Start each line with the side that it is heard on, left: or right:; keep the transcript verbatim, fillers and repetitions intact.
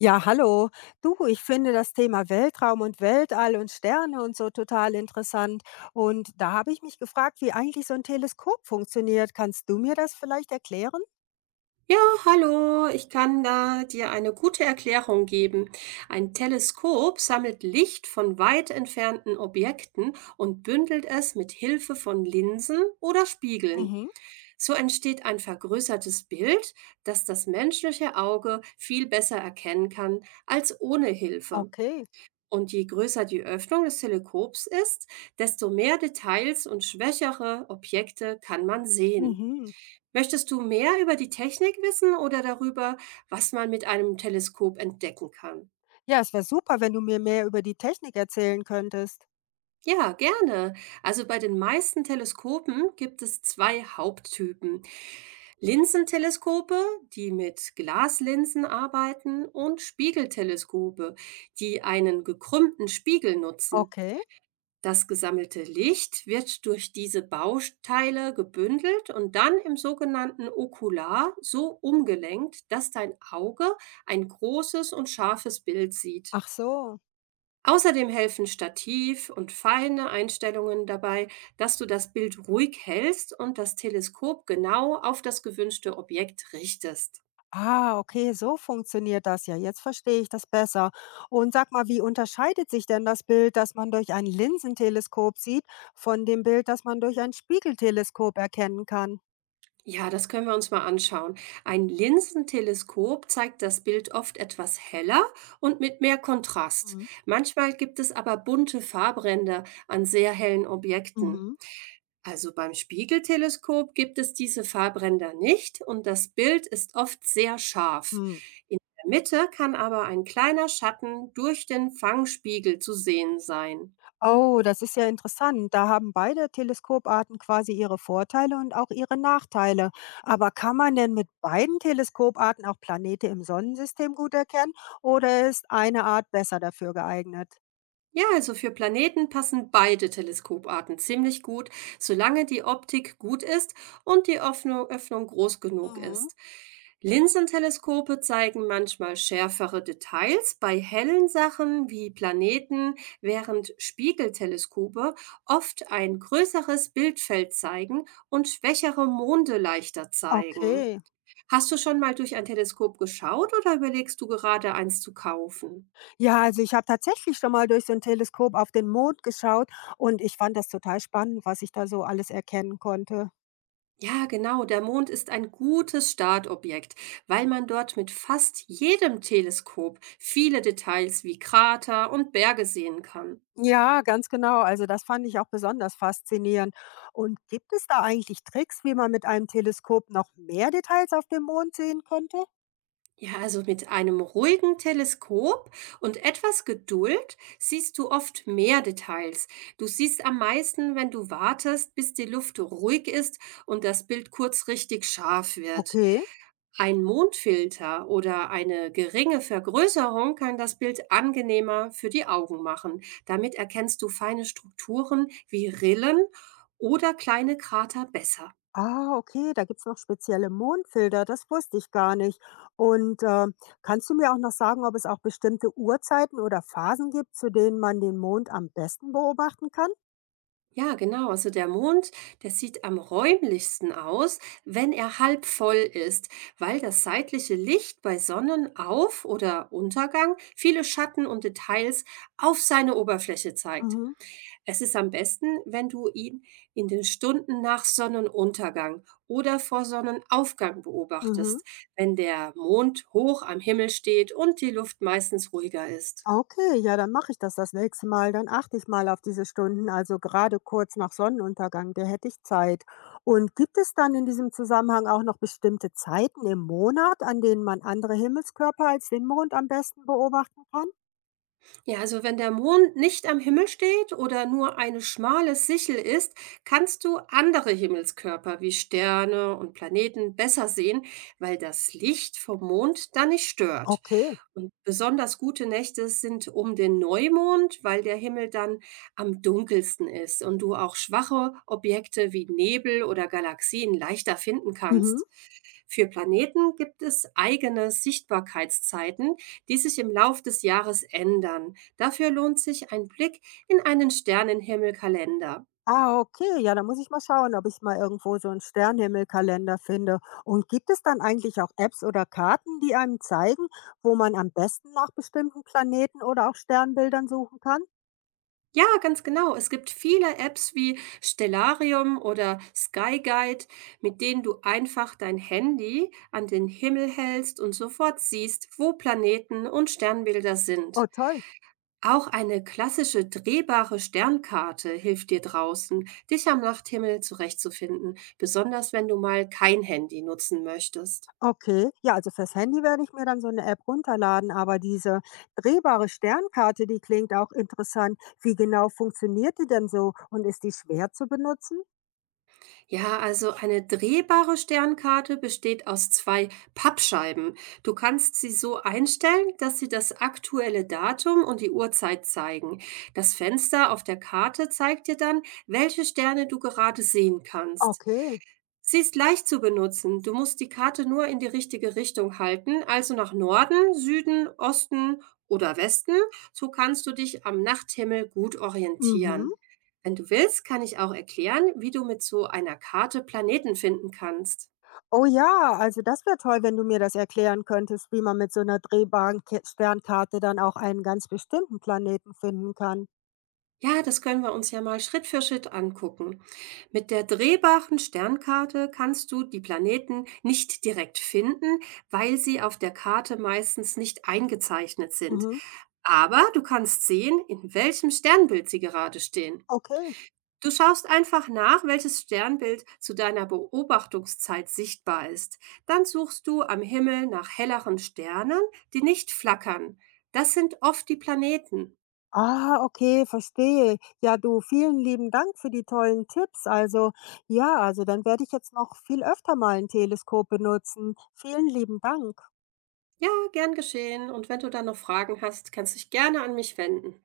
left: Ja, hallo. Du, ich finde das Thema Weltraum und Weltall und Sterne und so total interessant. Und da habe ich mich gefragt, wie eigentlich so ein Teleskop funktioniert. Kannst du mir das vielleicht erklären?
right: Ja, hallo, ich kann da dir eine gute Erklärung geben. Ein Teleskop sammelt Licht von weit entfernten Objekten und bündelt es mit Hilfe von Linsen oder Spiegeln.
left: Mhm.
right: So entsteht ein vergrößertes Bild, das das menschliche Auge viel besser erkennen kann als ohne Hilfe.
left: Okay.
right: Und je größer die Öffnung des Teleskops ist, desto mehr Details und schwächere Objekte kann man sehen.
left: Mhm.
right: Möchtest du mehr über die Technik wissen oder darüber, was man mit einem Teleskop entdecken kann?
left: Ja, es wäre super, wenn du mir mehr über die Technik erzählen könntest.
right: Ja, gerne. Also bei den meisten Teleskopen gibt es zwei Haupttypen. Linsenteleskope, die mit Glaslinsen arbeiten, und Spiegelteleskope, die einen gekrümmten Spiegel nutzen.
left: Okay.
right: Das gesammelte Licht wird durch diese Bausteile gebündelt und dann im sogenannten Okular so umgelenkt, dass dein Auge ein großes und scharfes Bild sieht.
left: Ach so.
right: Außerdem helfen Stativ und feine Einstellungen dabei, dass du das Bild ruhig hältst und das Teleskop genau auf das gewünschte Objekt richtest.
left: Ah, okay, so funktioniert das ja. Jetzt verstehe ich das besser. Und sag mal, wie unterscheidet sich denn das Bild, das man durch ein Linsenteleskop sieht, von dem Bild, das man durch ein Spiegelteleskop erkennen kann?
right: Ja, das können wir uns mal anschauen. Ein Linsenteleskop zeigt das Bild oft etwas heller und mit mehr Kontrast.
left: Mhm.
right: Manchmal gibt es aber bunte Farbränder an sehr hellen Objekten.
left: Mhm.
right: Also beim Spiegelteleskop gibt es diese Farbränder nicht und das Bild ist oft sehr scharf.
left: Hm.
right: In der Mitte kann aber ein kleiner Schatten durch den Fangspiegel zu sehen sein.
left: Oh, das ist ja interessant. Da haben beide Teleskoparten quasi ihre Vorteile und auch ihre Nachteile. Aber kann man denn mit beiden Teleskoparten auch Planete im Sonnensystem gut erkennen oder ist eine Art besser dafür geeignet?
right: Ja, also für Planeten passen beide Teleskoparten ziemlich gut, solange die Optik gut ist und die Öffnung, Öffnung groß genug
left: Mhm.
right: ist. Linsenteleskope zeigen manchmal schärfere Details bei hellen Sachen wie Planeten, während Spiegelteleskope oft ein größeres Bildfeld zeigen und schwächere Monde leichter zeigen.
left: Okay.
right: Hast du schon mal durch ein Teleskop geschaut oder überlegst du gerade eins zu kaufen?
left: Ja, also ich habe tatsächlich schon mal durch so ein Teleskop auf den Mond geschaut und ich fand das total spannend, was ich da so alles erkennen konnte.
right: Ja, genau, der Mond ist ein gutes Startobjekt, weil man dort mit fast jedem Teleskop viele Details wie Krater und Berge sehen kann.
left: Ja, ganz genau. Also das fand ich auch besonders faszinierend. Und gibt es da eigentlich Tricks, wie man mit einem Teleskop noch mehr Details auf dem Mond sehen könnte?
right: Ja, also mit einem ruhigen Teleskop und etwas Geduld siehst du oft mehr Details. Du siehst am meisten, wenn du wartest, bis die Luft ruhig ist und das Bild kurz richtig scharf wird.
left: Okay.
right: Ein Mondfilter oder eine geringe Vergrößerung kann das Bild angenehmer für die Augen machen. Damit erkennst du feine Strukturen wie Rillen oder kleine Krater besser.
left: Ah, okay, da gibt's noch spezielle Mondfilter, das wusste ich gar nicht. Und, ähm, kannst du mir auch noch sagen, ob es auch bestimmte Uhrzeiten oder Phasen gibt, zu denen man den Mond am besten beobachten kann?
right: Ja, genau. Also der Mond, der sieht am räumlichsten aus, wenn er halb voll ist, weil das seitliche Licht bei Sonnenauf- oder Untergang viele Schatten und Details auf seine Oberfläche zeigt.
left: Mhm,
right: Es ist am besten, wenn du ihn in den Stunden nach Sonnenuntergang oder vor Sonnenaufgang
left: mhm.
right: beobachtest, wenn der Mond hoch am Himmel steht und die Luft meistens ruhiger ist.
left: Okay, ja, dann mache ich das das nächste Mal. Dann achte ich mal auf diese Stunden, also gerade kurz nach Sonnenuntergang, da hätte ich Zeit. Und gibt es dann in diesem Zusammenhang auch noch bestimmte Zeiten im Monat, an denen man andere Himmelskörper als den Mond am besten beobachten kann?
right: Ja, also wenn der Mond nicht am Himmel steht oder nur eine schmale Sichel ist, kannst du andere Himmelskörper wie Sterne und Planeten besser sehen, weil das Licht vom Mond dann nicht stört.
left: Okay.
right: Und besonders gute Nächte sind um den Neumond, weil der Himmel dann am dunkelsten ist und du auch schwache Objekte wie Nebel oder Galaxien leichter finden
left: Mhm.
right: kannst. Für Planeten gibt es eigene Sichtbarkeitszeiten, die sich im Lauf des Jahres ändern. Dafür lohnt sich ein Blick in einen Sternenhimmelkalender.
left: Ah, okay. Ja, dann muss ich mal schauen, ob ich mal irgendwo so einen Sternhimmelkalender finde. Und gibt es dann eigentlich auch Apps oder Karten, die einem zeigen, wo man am besten nach bestimmten Planeten oder auch Sternbildern suchen kann?
right: Ja, ganz genau. Es gibt viele Apps wie Stellarium oder Sky Guide, mit denen du einfach dein Handy an den Himmel hältst und sofort siehst, wo Planeten und Sternbilder
left: Oh,
right: sind.
left: toll.
right: Auch eine klassische drehbare Sternkarte hilft dir draußen, dich am Nachthimmel zurechtzufinden, besonders wenn du mal kein Handy nutzen möchtest.
left: Okay, ja, also fürs Handy werde ich mir dann so eine App runterladen, aber diese drehbare Sternkarte, die klingt auch interessant. Wie genau funktioniert die denn so und ist die schwer zu benutzen?
right: Ja, also eine drehbare Sternkarte besteht aus zwei Pappscheiben. Du kannst sie so einstellen, dass sie das aktuelle Datum und die Uhrzeit zeigen. Das Fenster auf der Karte zeigt dir dann, welche Sterne du gerade sehen kannst.
left: Okay.
right: Sie ist leicht zu benutzen. Du musst die Karte nur in die richtige Richtung halten, also nach Norden, Süden, Osten oder Westen. So kannst du dich am Nachthimmel gut
left: Mhm.
right: orientieren. Wenn du willst, kann ich auch erklären, wie du mit so einer Karte Planeten finden kannst.
left: Oh ja, also das wäre toll, wenn du mir das erklären könntest, wie man mit so einer drehbaren Ke Sternkarte dann auch einen ganz bestimmten Planeten finden kann.
right: Ja, das können wir uns ja mal Schritt für Schritt angucken. Mit der drehbaren Sternkarte kannst du die Planeten nicht direkt finden, weil sie auf der Karte meistens nicht eingezeichnet sind.
left: Mhm.
right: Aber du kannst sehen, in welchem Sternbild sie gerade stehen.
left: Okay.
right: Du schaust einfach nach, welches Sternbild zu deiner Beobachtungszeit sichtbar ist. Dann suchst du am Himmel nach helleren Sternen, die nicht flackern. Das sind oft die Planeten.
left: Ah, okay, verstehe. Ja, du, vielen lieben Dank für die tollen Tipps. Also, ja, also dann werde ich jetzt noch viel öfter mal ein Teleskop benutzen. Vielen lieben Dank.
right: Ja, gern geschehen. Und wenn du dann noch Fragen hast, kannst du dich gerne an mich wenden.